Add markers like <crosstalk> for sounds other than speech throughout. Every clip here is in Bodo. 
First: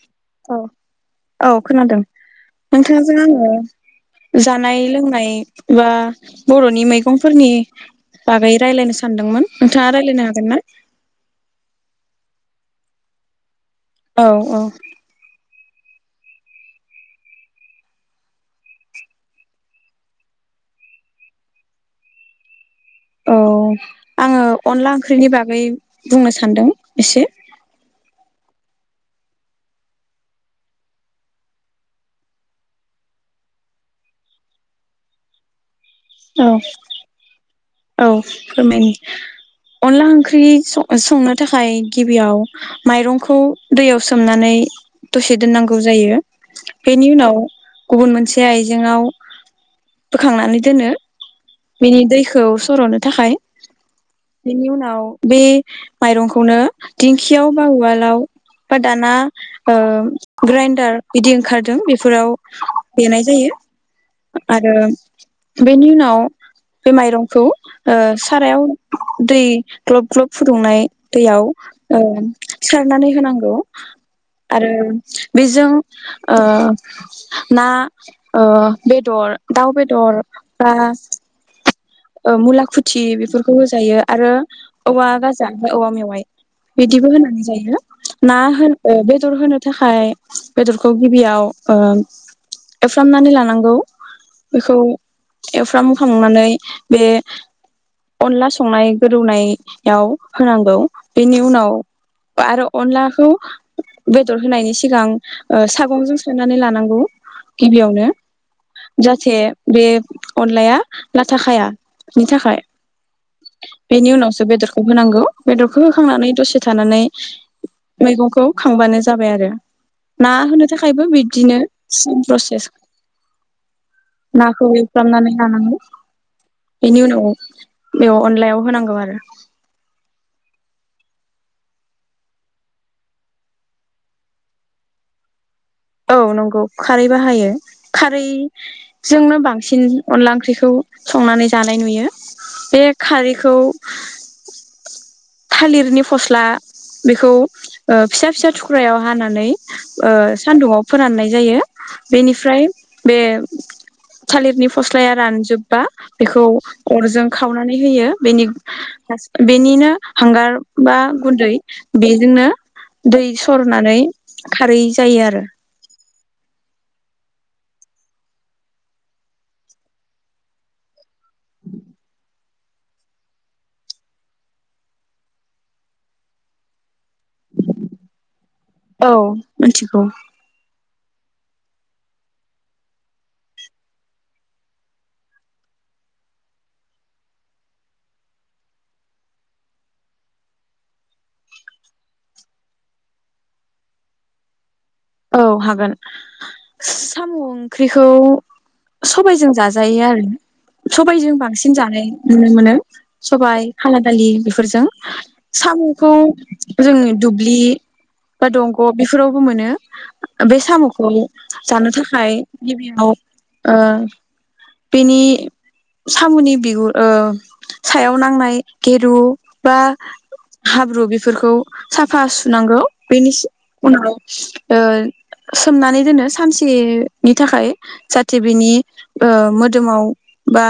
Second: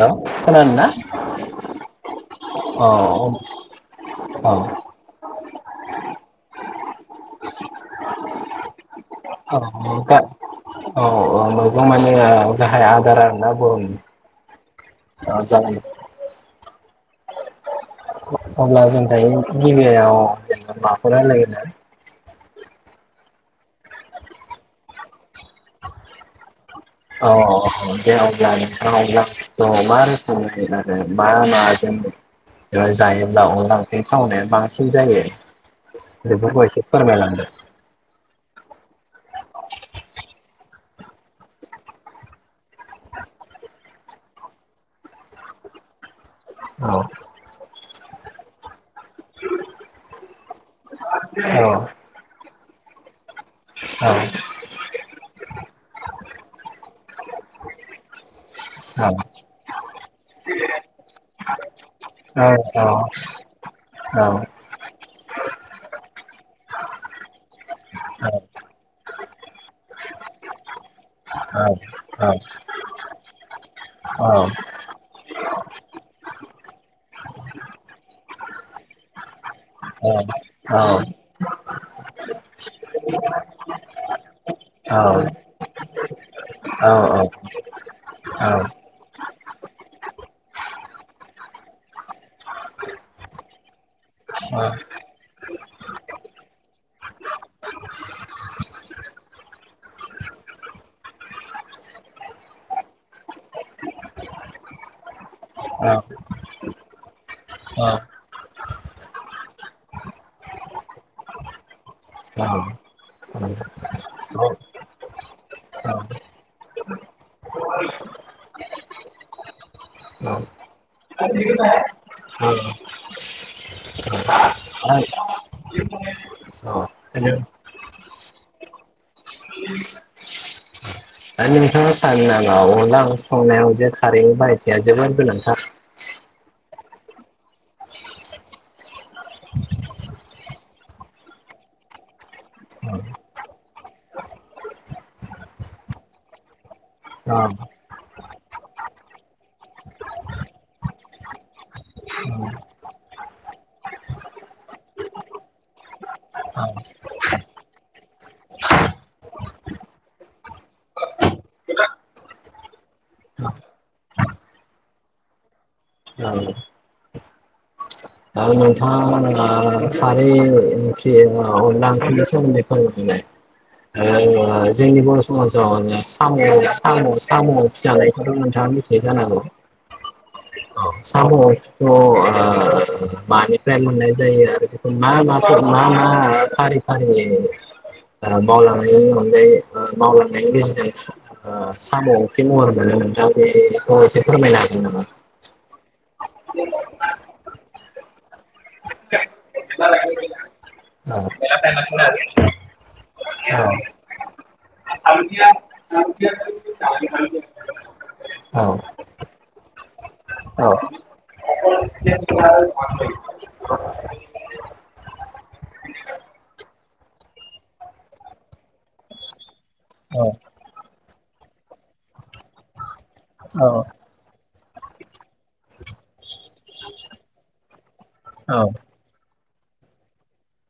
हेलौ औ- खोनादोंना औ खोनादों औ नोंथांजों आङो औ जानाय- लोंनाय बा बर'नि मैगंफोरनि <unintelligible> रायलायनोसो <unintelligible> औ -औ <unintelligible> <unintelligible> औ औ औ जागोन। अब्ला जों दायो गिबियाव जेनेबा माखौ रायलायग्रोनो? औ आङो अनला ओंख्रिनि बागै बुंनो सानदों। एसे औ। दे‌ अब्ला नोंथाङा <unintelligible> मा रोखोमै आरो मा माजों जायोब्ला अनला ओंख्रि थावनाया बांसिन जायो। औ <unintelligible> फोरमाय लांदो। औ फोरमायनि अनला ओंख्रि सं-संनो थाखाय गिबियाव माइरंखौ दैयाव सोमनानै दसे दोननांगौ जायो। औ बेनि उनाव गुबुन मोनसे आइजेंआव बोखांनानै दोनो। औ औ बिनि दैखौ सर'नो थाखाय बेनि उनाव बे माइरंखौनो दिंखियाव बा उवालाव बा दाना ओ ग्राइन्डार बिदि ओंखारदों बेफोराव औ देनाय जायो। औ आरो बेनि उनाव बे माइरंखौ ओ सारायाव दै ग्लब ग्लब फुदुंनाय दैयाव ओ सारनानै होनांगौ। औ आरो बेजों ओ ना ओ बेदर दाउ बेदर बा ओ मुला खुथि बेफोरखौ होजायो आरो औवा गाजा ओमफाय औवा मेवाइ बाय बिदिबो औ होनानै जायो ना औ होन बे दर होनो थाखाय बेदरखौ गिबियाव ओ एफ्रामनानै लानांगौ औ बेखौ एवफ्राम खांनानै बे अनला संनाय गोदौनायाव होनांगौ बेनि उनाव आरो अनलाखौ बेदर होनायनि सिगां ओ दा सागंजों सोनानै लानांगौ गिबियावनो। जाथे बे अनलाया लाथा खाया। बिनि थाखाय नोंथाङा बेनि उनावसो बेदरखौ होनांगौ। बेदरखौ होखांनानै दसे थानानै मैगंखौ खांबानो जाबाय आरो ना होनो थाखायबो बि दिनो सेम प्रसेस। नाखौ एवफ्रामनानै लानांगौ इनि उनाव बेयाव अनलायाव होनांगौ आरो। आरो नोंथाङा सानो नामा अनला ओंख्रि संनायाव जे खारै बाहायथिया जोबोद गोनांथार? औ नंगौ खारै बाहायो खारैजोंनो बांसिन अनला ओंख्रिखौ संनानै जानाय नुयो। बे खारैखौ थालिरनि फस्ला बेखौ ओ फिसा फिसा थुख्रायाव हानानै ओ सानदुंआव फोराननाय जायो बेनिफ्राय बे थालिरनि फस्लाया रानजोबबा बेखौ अरजों खावनानै होयो बेनि बेनिनो हांगार बा गुन्दै बेजोंनो दै सरनानै खारै जायो आरो। औ नोंथाङा खारै ओंख्रि आव अनला ओंख्रिनि सोमोन्दै फोरमाय खांबाय ओ जोंनि बर' समाजाव साम'-साम' <unintelligible> साम' ओंख्रि जानायखौथ' नोंथाङा मिथियो औ जानांगौ? मिथिगौ औ साम'खौथ' मानिफ्राय मोननाय जायो आरो मा मा फर्मुला मा फारि फारि मावलांनायनि अनगायै मावलांनायनि गेजेरजों साम' ओ ओंख्रि महर मोनो नोंथाङा बेखौ एसे फोरमायनो हागोन नामा? औ हागोन औ साम' ओंख्रिखौ सबायजों जाजायो आरो सबायजों बां सिन जानाय नुनो मोनो सबाय खाला दालि बेफोरजों साम'खौ जोङो दुब्लि बा दंग' बेफोरावबो मोनो बे औ साम'खौ जानो थाखाय गिबियाव ओ बेनि साम'नि बिगुर ओ सायाव नांनाय गेरु बा हाब्रु बेफोरखौ साफा सुनांगौ बेनि औ उनाव ओ सोमनानै दोनो सानसेनि थाखाय जाहाथे औ बिनि ओ मोदोमाव बा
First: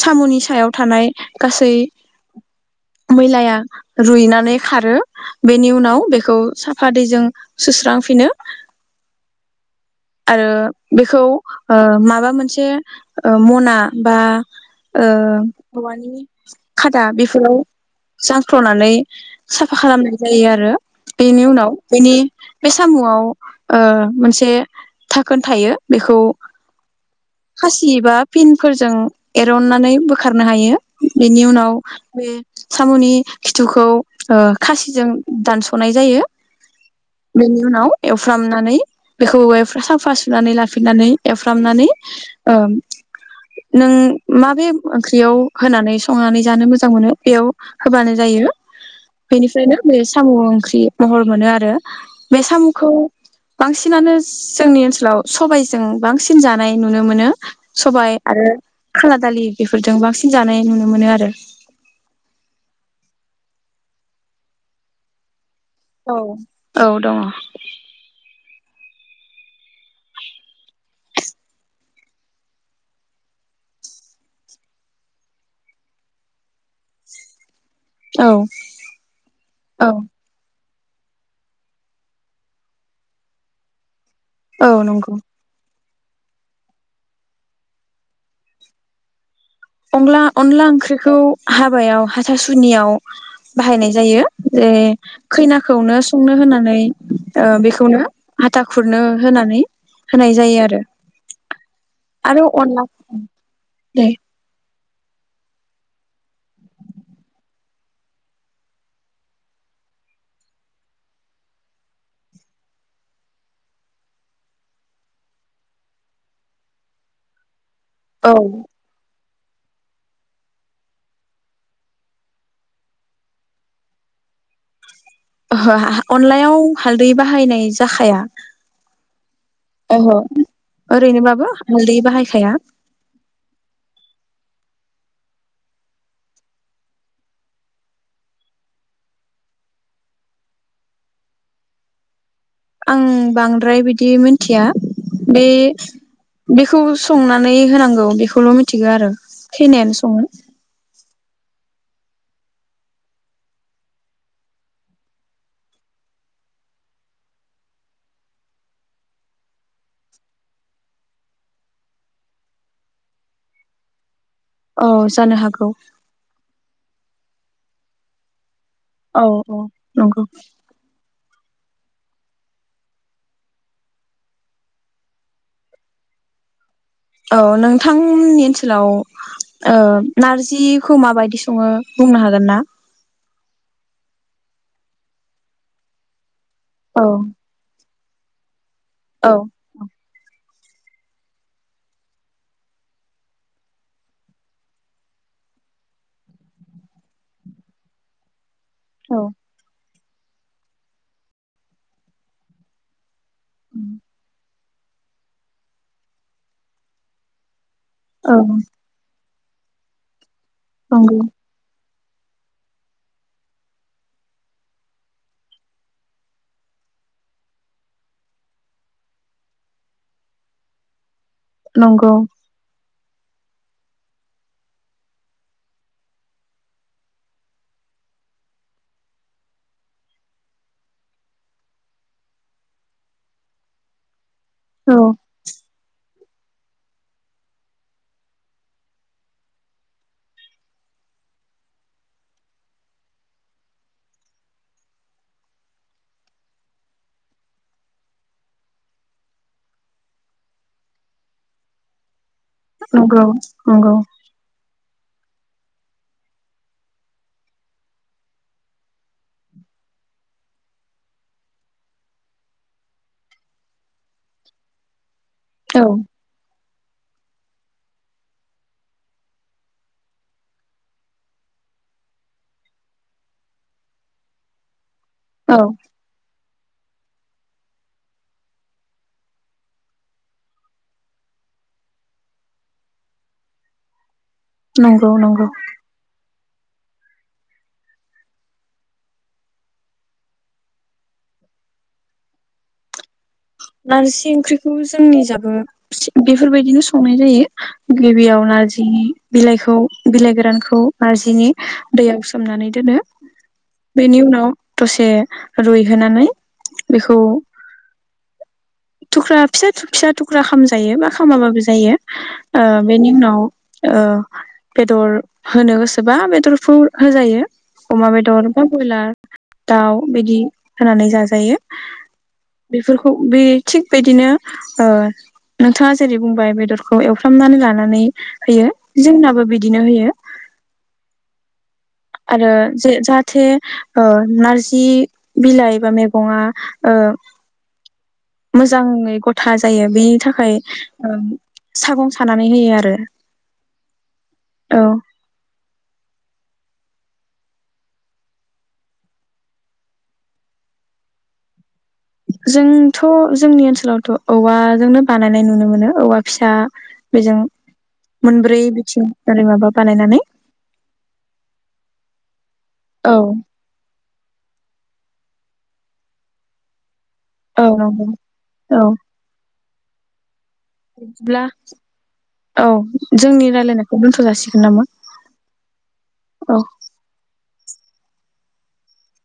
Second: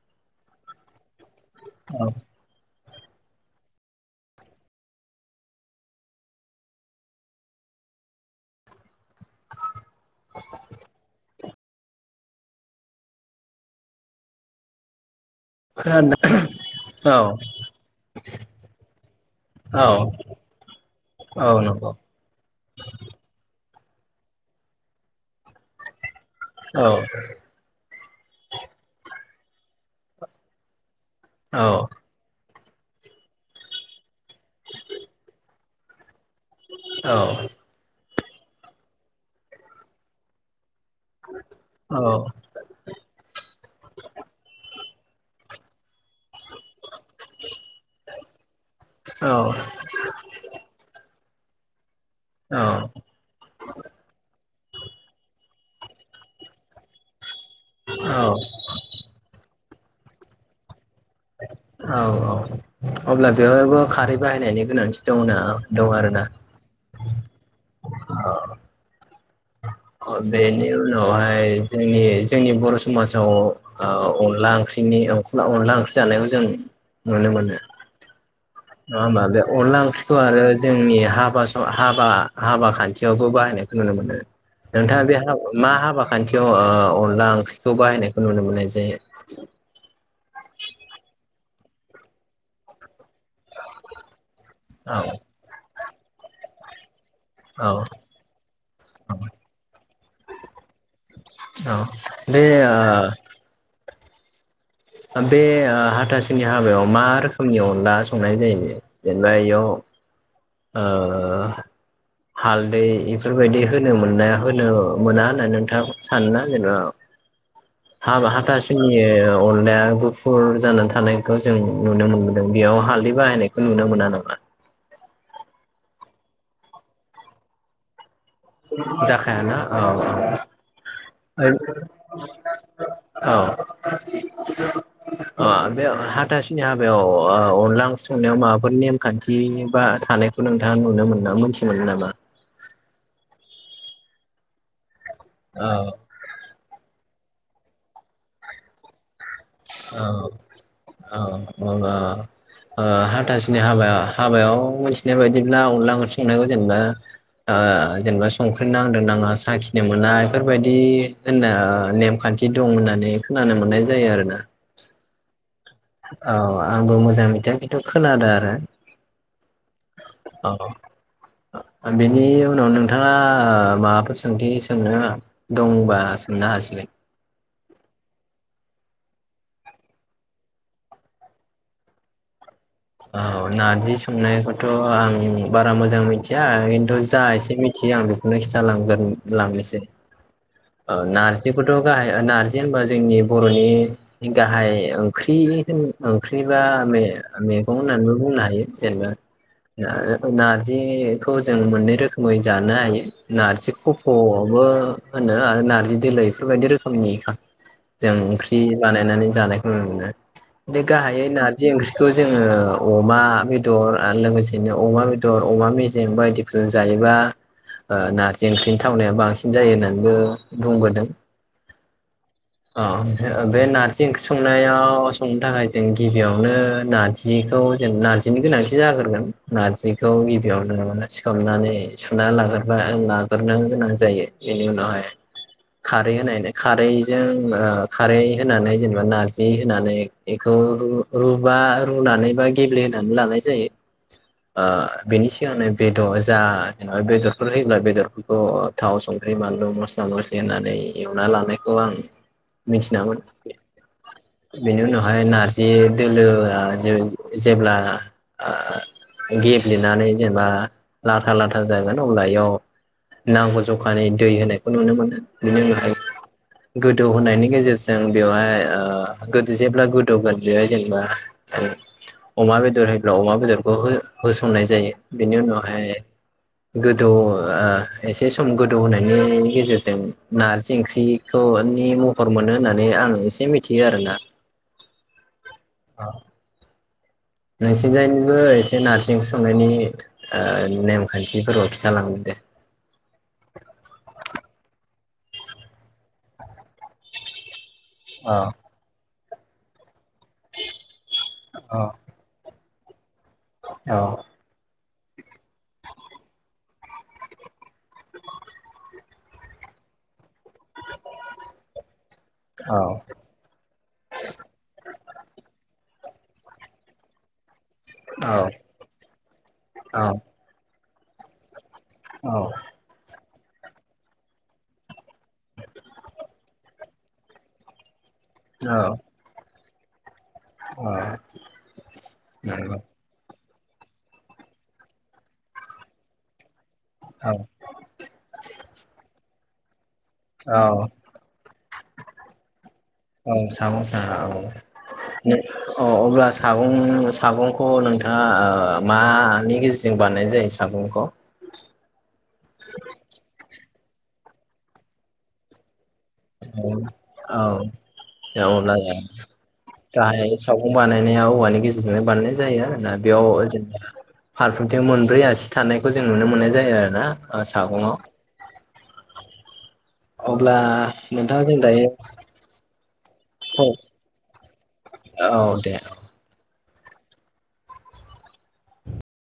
साम'नि सायाव थानाय गासै औ मैलाया रुइनानै खारो बेनि उनाव बेखौ साफा दैजों सुस्रांफिनो आरो बेखौ ओ माबा मोनसे मना बा ओ खोनादों औवानि खादा बेफोराव जांख्ल'नानै साफा खालामनाय जायो आरो बेनि उनाव बेनि बे साम'आव ओ मोनसे धाखोन थायो बेखौ औ। खासि एबा पिन फोरजों एरननानै बोखारनो हायो। बेनि औ उनाव बे साम'नि खिथुखौ खासिजों दानस'नाय जायो। औ बेनि उनाव एवफ्रामनानै बेखौ <unintelligible> साफा सुनानै लाफि फिननानै एवफ्रामनानै ओ नों माबे ओंख्रियाव होनानै संनानै जानो मोजां मोनो बेयाव होबानो जायो बेनिफ्रायनो बे साम' ओंख्रि महर मोनो आरो बे औ साम'खौ बांसिनानो जोंनि ओनसोलाव सबायजों बांसिन जानाय नुनो मोनो। सबाय औ आरो खाला दालि बेफोरजों बांसिन जानाय नु औ औ अब्ला बेयाव बो खारै बाहायनायनि गोनांथि दंङना? औ औ दङ। बेनि उनावहाय जोंनि जोंनि बर' समाजाव ओ अनला ओंख्रिनि अनला ओंख्रि जानायखौ जों नुनो मोनो। औ। नङा होनबा बे अनला औ ओंख्रिखौ आरो जोंनि हाबा स हाबा-हाबा खान्थियावबो बाहायनायखौ नुनो मोनो औ नोंथाङा नंगौ बे हाब मा हाबा खान्थियाव ओ अनला ओंख्रिखौ बाहायनायखौ नुनो मोननाय जायो अनला-अनला ओंख्रिखौ हाबायाव हाथासुनियाव बाहायनाय जायो। जे औ खैना- खौनो संनो होनानै ओ औ बेखौनो हाथा खुरनो होनानै होनाय जायो आरो औ बे आ द <inaudible> बे अ हाथासुनि हाबायाव मा रोखोमनि अनला संनाय जायो जेनेबा इयाव ओ हालदै इफोरबायदि होनो मोननाया होनो मोना होननानै नोंथाङा सानोना जेनेबा हाबा औ हाथासुनि अनलाया गुफुर जानानै थानायखौ जों नुनो मोनबोदों बेयाव हालदै बाहायनायखौ नुनो मोना नामा ओहो अनलायाव हालदै बाहायनाय जाखाया जाखायाना औ ओहो ओरैनोबाबो हालदै बाहायखाया औ अ बे हाथासुनि हाबायाव ओ-अनला ओंख्रि संनायाव माबाफोर नेमखान्थि बा थानायखौ नोंथाङा नुनो मोन मोनथि मोनो नामा आं बांद्राय बिदि मिनथिया बे बिखौ संना- नै होनांगौ बेखौल' मिथिगौ आरो खैनायानो सङो औ औ औ हाथासुनि हाबा-हाबायाव मिथिनाय बायदिब्ला अनला ओंख्रि संनायखौ जेनेबा अ जेनेबा संख्रि नांदों नाङा साखिनो मोना बेफोरबायदि होनना नेमखान्थि दं होननानै खोनानो मोननाय जायो आरोना औ जानो हागौ औ आंबो मोजां मिथिया खिन्थु खोनादों आरो औ औ नंगौ बिनि उनाव नोंथाङा माबाफोर सोंथि सोंनो दंबा सोंनो हासिगोन औ नोंथांमोननि ओनसोलाव ओ नारजिखौ मा बायदि सङो बुंनो हागोन ना औ नारजि संनायखौथ' आं बारा मोजां मिथि- या खिन्थु औ जा इसो मिथियो आं <inaudible> लांगोन औ लांनोसै औ नार्जिखौथ' गाहाय नार्जि होनबा जोंनि बर'नि गाहाय ओंख्रि-ओंख्रि बा मेगं होननानैबो बुंनो हायो। जेनबा औ ओ नारजिखौ जों मोननै रोखोमै जानो हायो नारजिखफ' बो <inaudible> होनो आरो नारजि दोलो इफोरबायदि रोखोमनि <unintelligible> जों औ ओंख्रि बानायनानै जानायखौ नुनो‌ मोनो। <unintelligible> गाहाय नंगौ नारजि ओंख्रि खौ जोङो अमा बेदर आरो लोगोसेनो अमा बेदर अमा मेजेम बायदिफोरजों जायोबा ओ नारजि ओंख्रिनि थावनाया बांसिन जायो नों बो बुंबोदों नंगौ अ <inaudible> बे नारजि ओंख्रि संनायाव संनो थाखाय जों गिबियावनो नारजिखौ <unintelligible> नारजिनि गोनांथि जाग्रोगोन नारजिखौ गिबियावनो सोमनानै सुना लाग्रोबा ओलाग्रोनो गोनां जायो। औ बेनिउनावहाय खा रै <unintelligible> खारजों ओ खारै होनानै जेनेबा नारजि होनानै एखौ रु रुबा रुनानै बा गेब्लेहोनानै लानाय जायो ओ बेनि सिगांनो बेद जा जेनबा बेदरफोर होयोब्ला बेदरफोरखौ थाव सं ख्रै बानलु मस्ला मस्लि होननानै एवना लानायखौ आं मिन्थिनामोन नंगौ नंगौ बेनिउनाव हाय नारजि दोलोआ जेव जेब्ला ओ गेब्लेनानै जेनेबा लाथा लाथा जागोन अब्ला इयाव नांगौ ज' खानि दै होनायखौ नुनो औ मोनो। <inaudible> गोदौ होनायनि गेजेरजों बेवहाय ओ गोदो जेब्ला गोदौगोन बेवहाय जेनेबा ओ अमा बेदर होयोब्ला अमा बेदरखौ हो होसननाय जायो। औ बेनिउनावहाय गोदौ ओ एसे सम गोदौ होनायनि गेजेरजों नारजि ओंख्रिखौनि महर मोनो होननानै आं एसे मिथियो आरोना। नंगौ नंगौ नोंसिनजायनिबो एसे नारजि ओंख्रि संनायनि ओ नेमखान्थिफोरखौ खिथालांदो दे। नारजि ओंख्रिखौबो जोंनि जाबो <unintelligible> बेफोरबायदिनो संनाय जायो। गिबियाव नारजि बिलाइखौ बिलाइ गोरानखौ नारजिनि दैयाव सोमनानै दोनो बेनिउनाव दसे रुयहोनानै बेखौ थुख्रा फिसा <unintelligible> फिसा थुख्रा खामजायो बा खामाबाबो जायो। ओ औ बेनिउनाव ओ बेदर होनो गोसोबा बेदरफोर होजायो अमा औ बेदर बा बयलार दाउ औ बिदि होनानै जाजायो औ बेफोरखौ बे थिगबायदिनो ओ नोंथाङा जेरै बुंबाय बेदरखौ एवफ्रामनानै लानानै होयो जोंनाबो बि बिदिनो होयो औ आरो नंगौ जे जाहाथे ओ नारजि बिलाइ बा मैगंआ ओ औ था जायो बेनि थाखाय औ ओ सागं सानानै होयो आरो औ सागं साहा औ औ अब्ला सागं सागंखौ नोंथाङा ओ मानि गेजेरजों बानायनाय जायो सागंखौ जोंथ' जोंनि ओनसो लावथ' औवाजोंनो बानायनाय नुनो मोनो। औवा फिसा औ बेजों औ मोनब्रै अब्ला बिथिं ओरै माबा बानायनानै गाहाय सागं बानायनाया औवानि गेजेरजोंनो बानायनाय जायो आरोना औ बेयाव जेनेबा फारफ्रोमथिं मोनब्रैआसि थानायखौ जों नुनो मोननाय जायो आरो ना। औ नंगौ औ अब्ला बिदिब्ला नोंथाङा जों दायो औ जोंनि रायलायनायखौ दोनथ' जासिगोन नामा? औ दे औ